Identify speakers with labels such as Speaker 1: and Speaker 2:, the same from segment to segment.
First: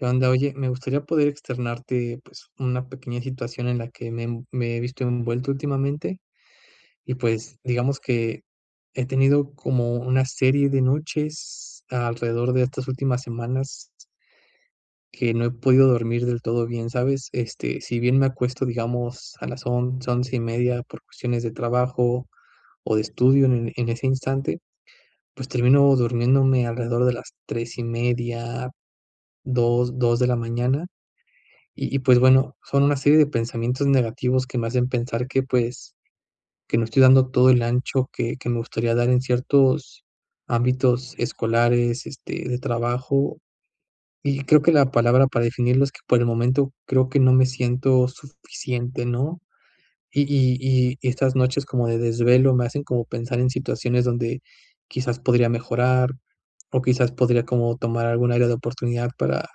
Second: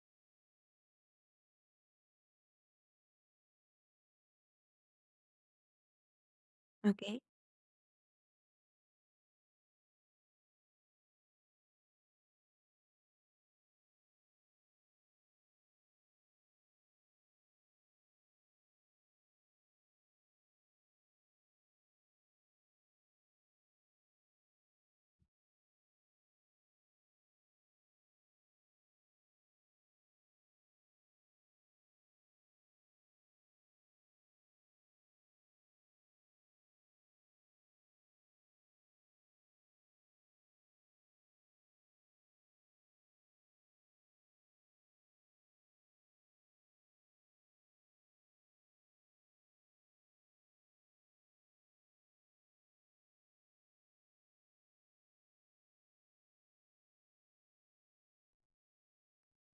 Speaker 1: Anda, oye, me gustaría poder externarte, pues, una pequeña situación en la que me env me he visto envuelto últimamente, y
Speaker 2: Okey.
Speaker 1: pues, digamos que he tenido como una serie de noches alrededor de estas últimas semanas que no he podido dormir del todo bien, ¿sabes? Este, si bien me acuesto, digamos, a las 11:00, 11:30, por cuestiones de trabajo, o de estudio, en en ese instante, pues, termino durmiéndome alrededor de las 3:30, 2:00, 2:00 de la mañana. Y y, pues, bueno, son una serie de pensamientos negativos que me hacen pensar que, pues, que no estoy dando todo el ancho que que me gustaría dar en ciertos ámbitos escolares, este, de trabajo. Y creo que la palabra para definirlo es que, por el momento, creo que no me siento suficiente, ¿no? Y y y y estas noches como de desvelo me hacen como pensar en situaciones donde, quizás, podría mejorar, o quizás podría como tomar algún área de oportunidad para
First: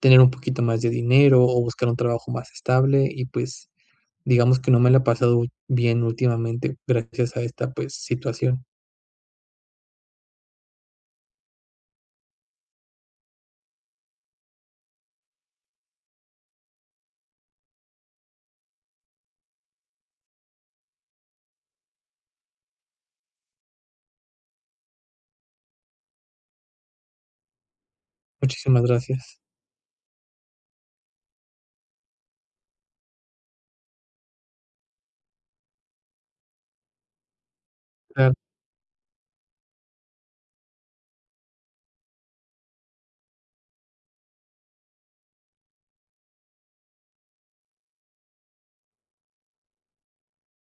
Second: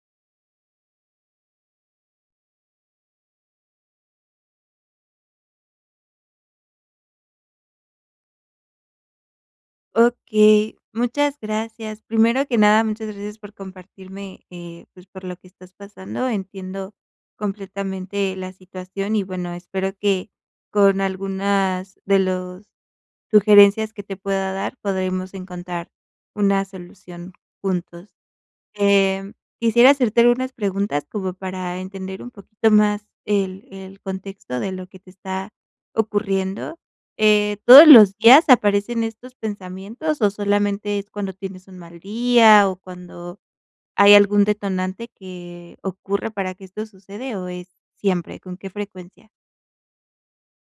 Speaker 1: tener un poquito más de dinero, o buscar un trabajo más estable, y pues, digamos que no me lo ha pasado bien últimamente gracias a esta, pues, situación.
Speaker 2: Okey, muchas gracias. Primero que nada, muchas gracias por compartirme, eh, pues, por lo que estás pasando. Entiendo completamente la situación, y bueno, espero que con algunas de los sugerencias que te pueda dar podremos encontrar una solución juntos.
Speaker 1: Muchísimas
Speaker 2: Em,
Speaker 1: gracias.
Speaker 2: quisiera hacerte algunas preguntas como para entender un poquito más el el contexto de lo que te está ocurriendo. Eh, ¿todos los
Speaker 1: Claro.
Speaker 2: días aparecen estos pensamientos, o solamente es cuando tienes un mal día?, o, ¿cuando hay algún detonante que ocurra para que esto sucede, o es siempre? ¿Con qué frecuencia?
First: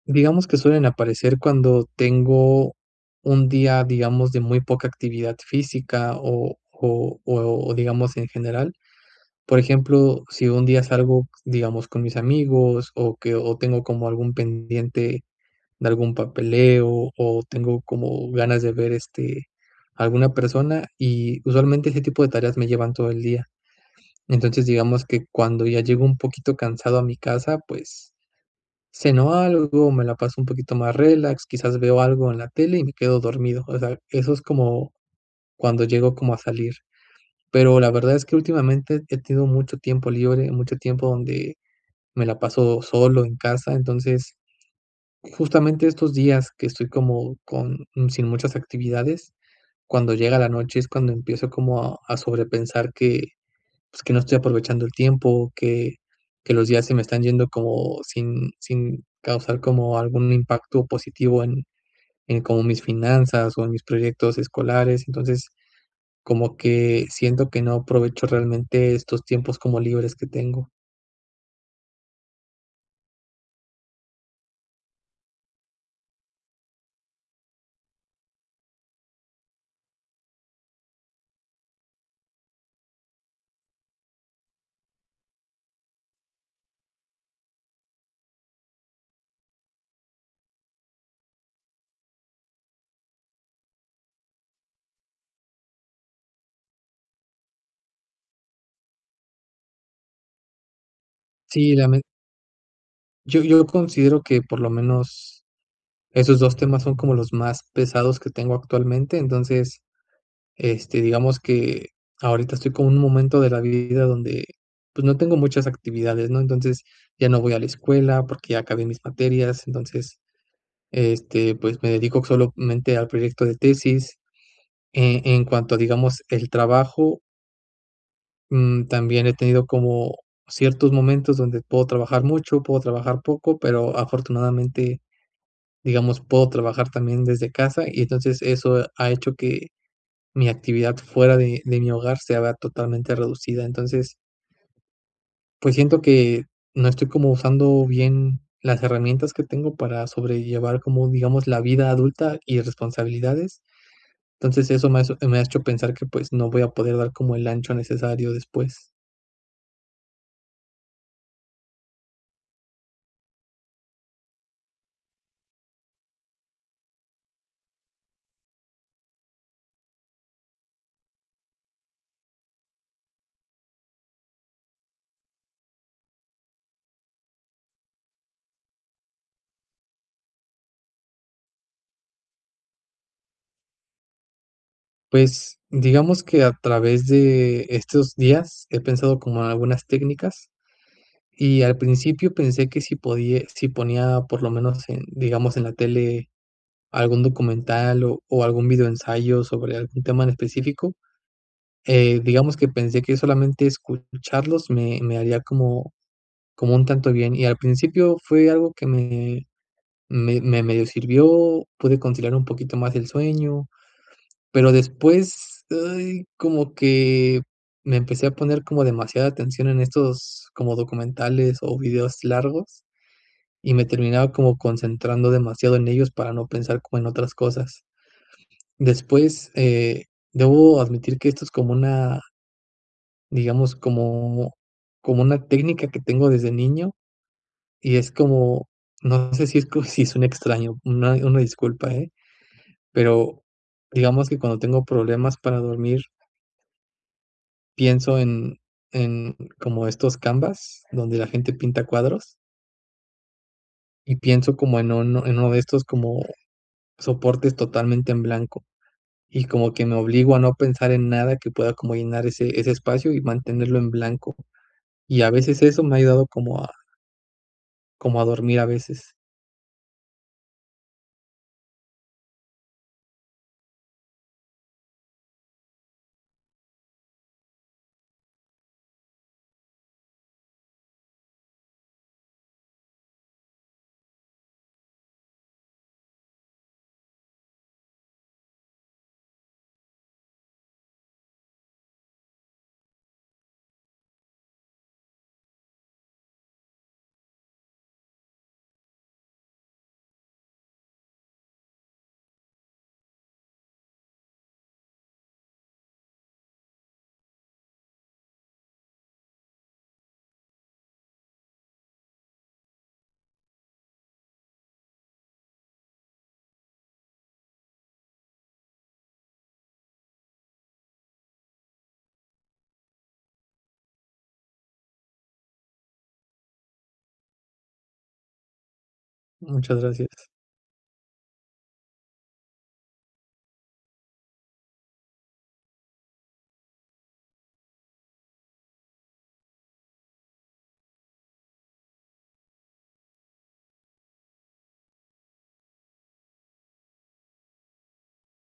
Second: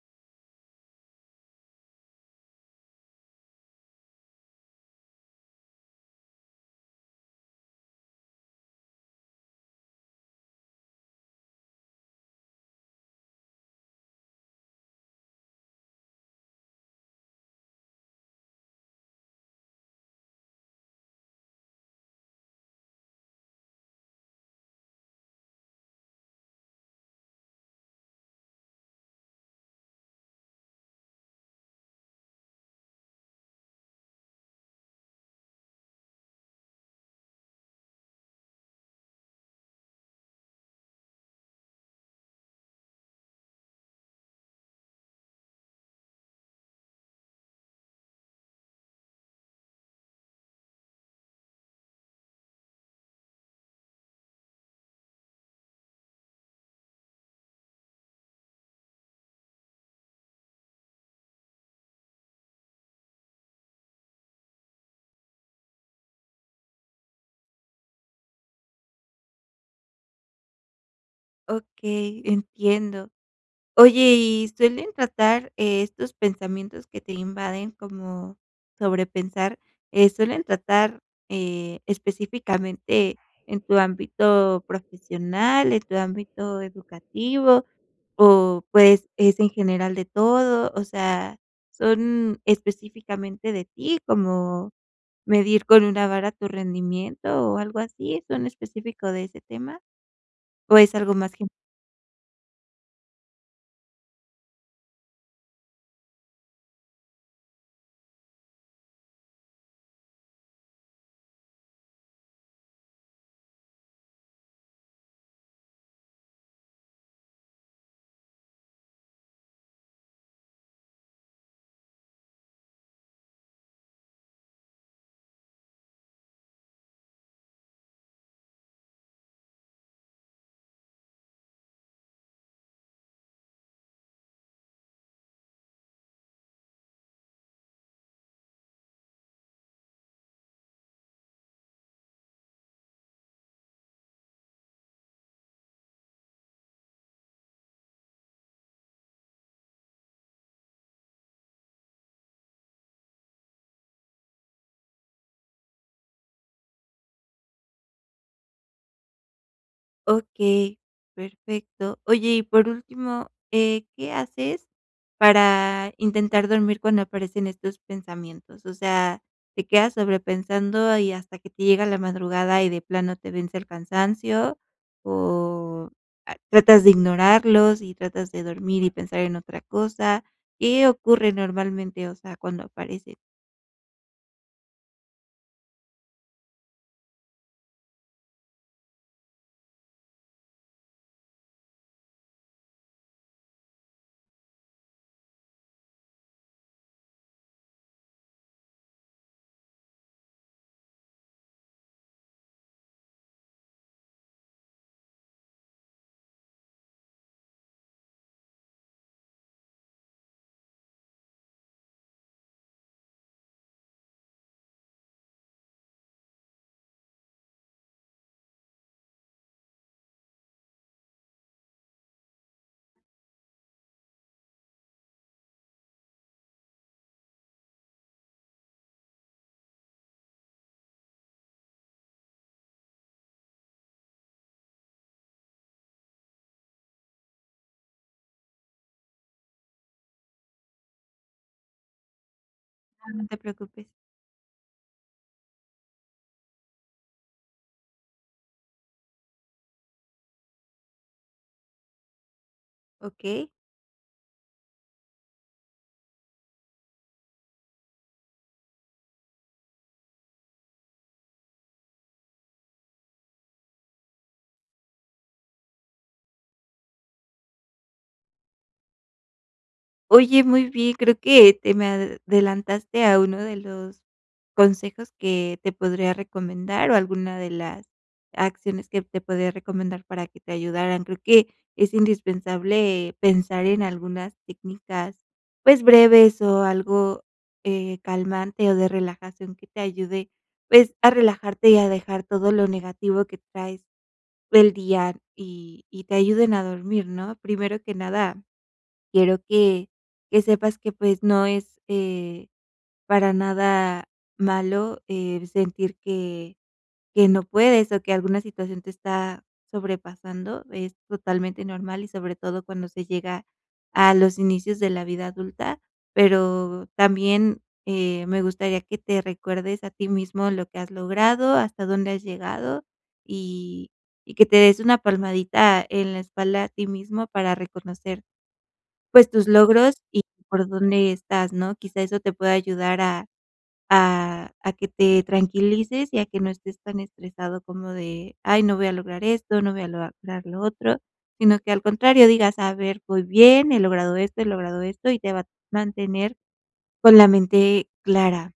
Speaker 1: Digamos que suelen aparecer cuando tengo un día, digamos, de muy poca actividad física, o o o digamos en general. Por ejemplo, si un día salgo, digamos, con mis amigos, o que o tengo como algún pendiente de algún papeleo, o tengo como ganas de ver, este, alguna persona, y usualmente ese tipo de tareas me llevan todo el día. Entonces, digamos que cuando ya llego un poquito cansado a mi casa, pues, ceno algo, me la paso un poquito más relax, quizás, veo algo en la tele y me quedo dormido. O sea, eso es como, cuando llego como a salir. Pero, la verdad es que últimamente he tenido mucho tiempo libre, mucho tiempo donde me la paso solo en casa. Entonces, justamente estos días que estoy como con sin muchas actividades, cuando llega la noche es cuando empiezo como a a sobrepensar que, pues, que no estoy aprovechando el tiempo, que que los días se me están yendo como sin sin causar como algún impacto positivo en en como mis finanzas, o en mis proyectos escolares. Entonces, como que siento que no aprovecho realmente, estos tiempos como libres que tengo.
Speaker 2: Okey, entiendo. Oye, ¿y suelen tratar estos pensamientos que te invaden como sobrepensar, eh, suelen tratar, eh, específicamente en tu ámbito profesional, en tu ámbito educativo, o pues, es en general de todo?, o sea, ¿son específicamente de ti, como medir con una vara tu rendimiento, o algo así? ¿Son específico de ese tema? ¿O es algo más gen?
Speaker 1: Sí, ya me Yo yo considero que por lo menos, esos 2 temas son como los más pesados que tengo actualmente. Entonces, este, digamos que ahorita estoy como en un momento de la vida donde, pues, no tengo muchas actividades, ¿no? Entonces, ya no voy a la escuela porque ya acabé mis materias, entonces, este, pues, me dedico solamente al proyecto de tesis. Eh, en cuanto, digamos, el trabajo mm, también he tenido como ciertos momentos donde puedo trabajar mucho, puedo trabajar poco, pero afortunadamente, digamos, puedo trabajar también desde casa, y entonces, eso ha hecho que mi actividad fuera de de mi hogar se haga totalmente reducida. Entonces pues, siento que no estoy como usando bien las herramientas que tengo para sobrellevar como, digamos, la vida adulta y las responsabilidades. Entonces, eso me hace me ha hecho pensar que, pues, no voy a poder dar como el ancho necesario después.
Speaker 2: Okey, perfecto. Oye, y por último, eh, ¿qué haces para intentar dormir cuando aparecen estos pensamientos?, o sea, ¿te quedas sobrepensando y hasta que te llega la madrugada, y de plano te vence el cansancio? O, ah, ¿tratas de ignorarlos, y tratas de dormir y pensar en otra cosa? ¿Qué ocurre normalmente? O sea, cuando aparece.
Speaker 1: Pues, digamos que a través de estos días he pensado como algunas técnicas, y al principio pensé que si podi si ponía por lo menos en, digamos, en la tele algún documental o o algún videoensayo sobre algún tema en específico, eh, digamos que pensé que solamente escucharlos me me haría como como un tanto bien, y al principio fue algo que me me medio sirvió, pude conciliar un poquito más el sueño, pero después, ay, como que me empecé a poner como demasiada atención en estos como documentales o videos largos, y me terminaba como concentrando demasiado en ellos para no pensar como en otras cosas. Después, eh, debo admitir que esto es como una digamos, como como una técnica que tengo desde niño y, es como, no sé si es co si suene extraño, una una disculpa, ¿eh?,
Speaker 2: Ah, no te
Speaker 1: pero
Speaker 2: preocupes.
Speaker 1: digamos que cuando tengo problemas para dormir pienso en en como estos canvas, donde la gente pinta cuadros
Speaker 2: Okey.
Speaker 1: y pienso como en un en uno de estos como soportes, totalmente en blanco, y como que me obligo a no pensar en nada que pueda como llenar ese ese espacio y mantenerlo en blanco, y a veces eso me ha ayudado como a como a dormir, a veces.
Speaker 2: Oye, muy bien, creo que te me adelantaste a uno de los consejos que te podría recomendar, o alguna de las acciones que te podría recomendar para que te ayudaran. Creo que es indispensable pensar en algunas técnicas, pues, breves o algo, eh, calmante, o de relajación que te ayude, pues, a relajarte y a dejar todo lo negativo que traes del día y y te ayuden a dormir, ¿no? Primero que nada, quiero que que sepas que, pues, no es, eh, para nada malo el sentir que que no puedes, o que alguna situación te está sobrepasando. Es totalmente normal, y sobre todo cuando se llega a los inicios de la vida adulta. Pero también, eh, me gustaría que te recuerdes a ti mismo lo que has logrado, hasta dónde has llegado, y y que te des una palmadita en la espalda a ti mismo para reconocer, pues, tus
Speaker 1: Muchas
Speaker 2: logros
Speaker 1: gracias.
Speaker 2: y por dónde estás, ¿no? Quizá eso te pueda ayudar a a a que te tranquilices y a que no estés tan estresado como de: "Ay, no voy a lograr esto, no voy a lograr lo otro", sino que al contrario, digas: "A ver, voy bien, he logrado esto, he logrado esto", y te va a mantener con la mente clara.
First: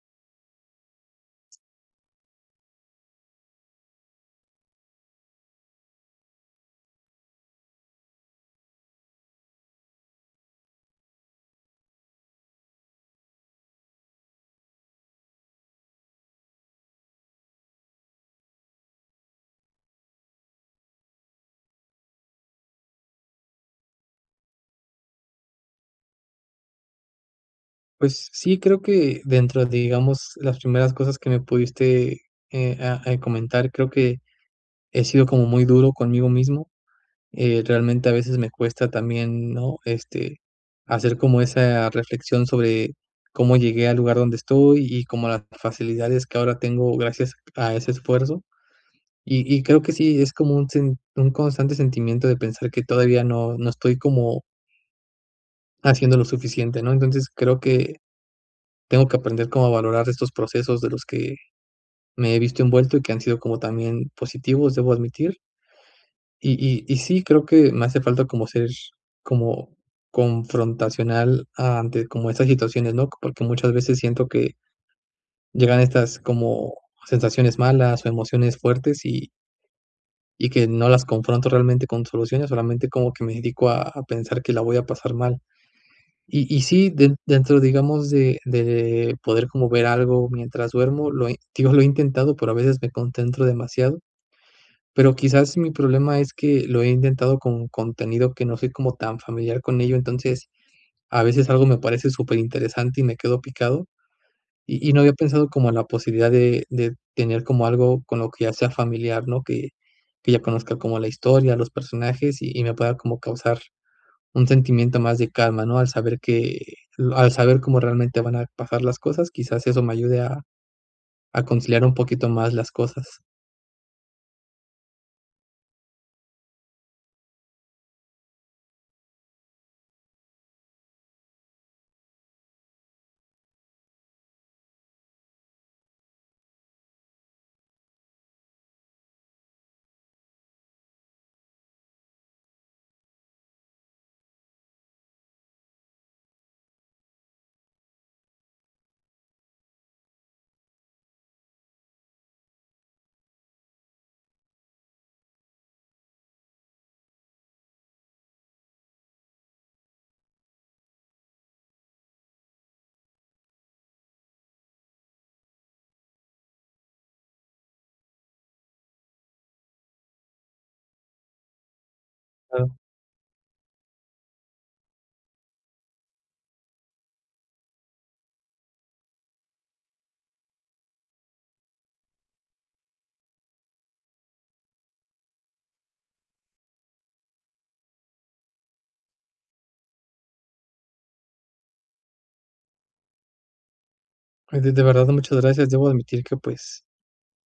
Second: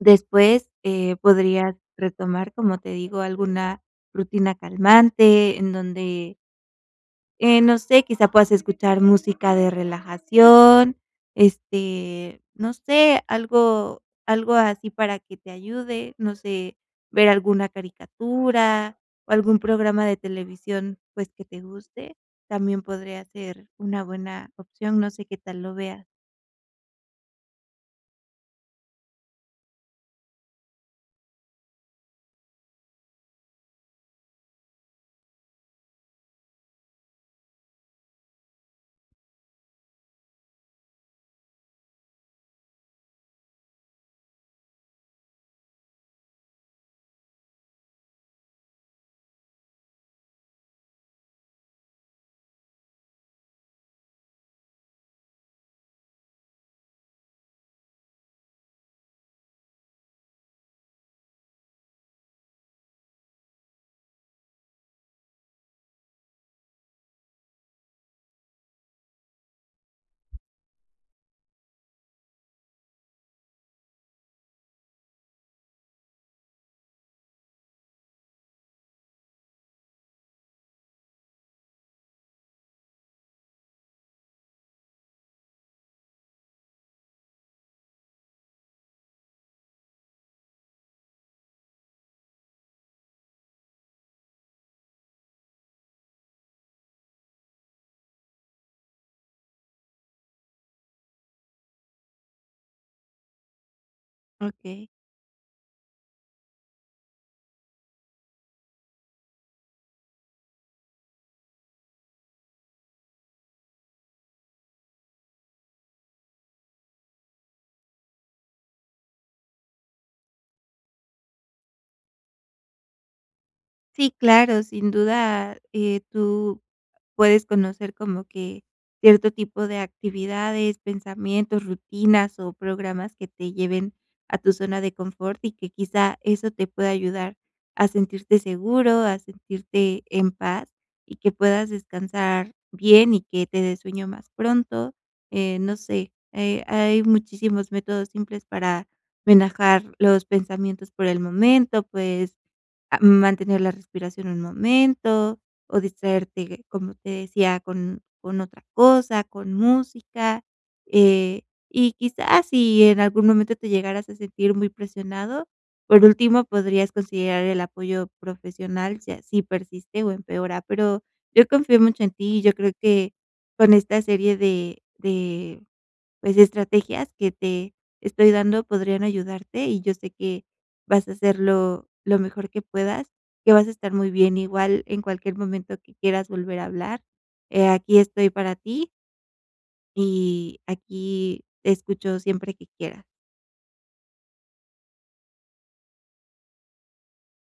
Speaker 2: Después, eh, podrías retomar, como te digo, alguna rutina calmante en donde eh, no sé, quizá puedas escuchar música de relajación, este, no sé, algo algo así para que te ayude, no sé, ver alguna caricatura o algún programa de televisión, pues que te guste, también podría ser una buena opción. No sé qué tal lo veas.
Speaker 1: Pues sí, creo que dentro de, digamos, las primeras cosas que me pudiste, eh, ah, eh, comentar, creo que, he sido como muy duro conmigo mismo. Eh, realmente a veces me cuesta también, ¿no? Este, hacer como esa reflexión sobre cómo llegué al lugar donde estoy, y cómo las facilidades que ahora tengo gracias a ese esfuerzo. Y y creo que sí, es como un sin un constante sentimiento de pensar que todavía no no estoy como haciendo lo suficiente, ¿no? Entonces creo que tengo que aprender como a valorar estos procesos de los que me he visto envuelto, y que han sido como también positivos, debo admitir. Y y y sí, creo que me hace falta como ser como confrontacional ante como estas situaciones, ¿no? Porque muchas veces siento que llegan estas como sensaciones malas, o emociones fuertes y y que no las confronto realmente con soluciones, solamente como que me dedico a a pensar que la voy a pasar mal. Y y sí, den dentro, digamos, de de poder como ver algo mientras duermo, lo he digo, lo he intentado, pero a veces me concentro demasiado, pero quizás mi problema es que lo he intentado con contenido que no soy como tan familiar con ello, entonces a veces algo me parece superinteresante y me quedo picado.
Speaker 2: Okey.
Speaker 1: Y y no había pensado como en la posibilidad de de tener como algo con lo que ya sea familiar, ¿no? Que que ya conozca como la historia, los personajes, y y me pueda como causar un sentimiento más de calma, ¿no?, al saber que lo al saber cómo realmente van a pasar las cosas, quizás eso me ayude a a conciliar un poquito más las cosas.
Speaker 2: Sí, claro, sin duda, eh, tú puedes conocer como que cierto tipo de actividades, pensamientos, rutinas, o programas que te lleven a tu zona de confort y que quizá eso te pueda ayudar a sentirte seguro, a sentirte en paz, y que puedas descansar bien y que te dé sueño más pronto. Eh, no sé, eh, hay muchísimos métodos simples para relajar los pensamientos por el momento, puedes, ah, mantener la respiración un momento, o distraerte, como te decía, con con otra cosa, con música. Eh, y quizás, si en algún momento te llegaras a sentir muy presionado, por último podrías considerar el apoyo profesional, si así persiste o empeora, pero yo confío mucho en ti. Yo creo que con esta serie de de, pues, estrategias que te estoy dando, podrían ayudarte, y yo sé que vas a hacerlo lo mejor que puedas, que vas a estar muy bien. Igual en cualquier momento que quieras volver a hablar, eh, aquí estoy para ti y aquí te escucho siempre que quieras.
Speaker 1: Ay, de de verdad muchas gracias. Debo admitir que, pues,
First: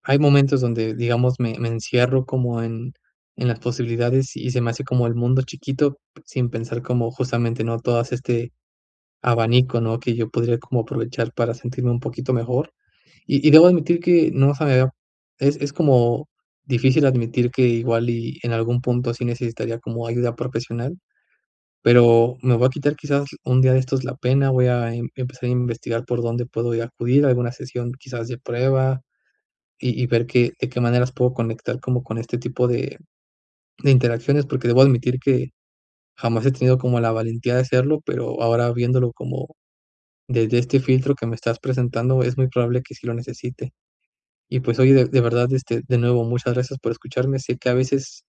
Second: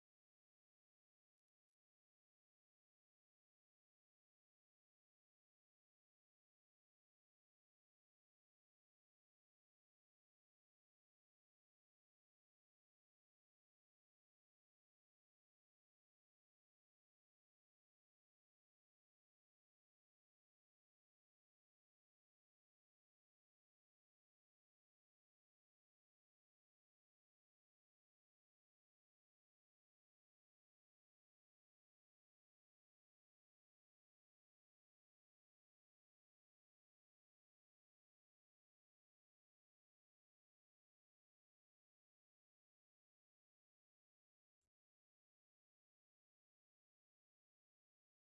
Speaker 1: hay momentos donde, digamos, me me encierro como en en las posibilidades, y se me hace como el mundo chiquito, sin pensar como, justamente, ¿no?, todas este abanico, ¿no?, que yo podría como aprovechar para sentirme un poquito mejor. Y y, debo admitir que no se me había es es como difícil admitir que igual y en algún punto, sí necesitaría como ayuda profesional, pero me voy a quitar, quizás, un día de estos la pena, voy a em empezar a investigar por dónde puedo yo acudir a alguna sesión, quizás, de prueba, y y ver que de qué maneras puedo conectar como con este tipo de de interacciones, porque debo admitir que, jamás he tenido como la valentía de hacerlo, pero ahora viéndolo como desde este filtro que me estás presentando es muy probable que sí lo necesite. Y, pues, oye, de de verdad, este, de nuevo, muchas gracias por escucharme, sé que a veces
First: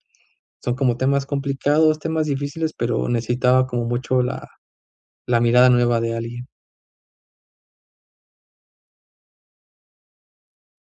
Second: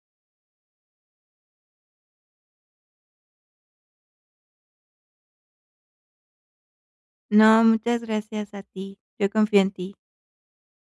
Speaker 1: son, como, temas complicados, temas difíciles, pero necesitaba, como, mucho la la mirada nueva de alguien.
Speaker 2: No, muchas gracias a ti. Yo confío en ti.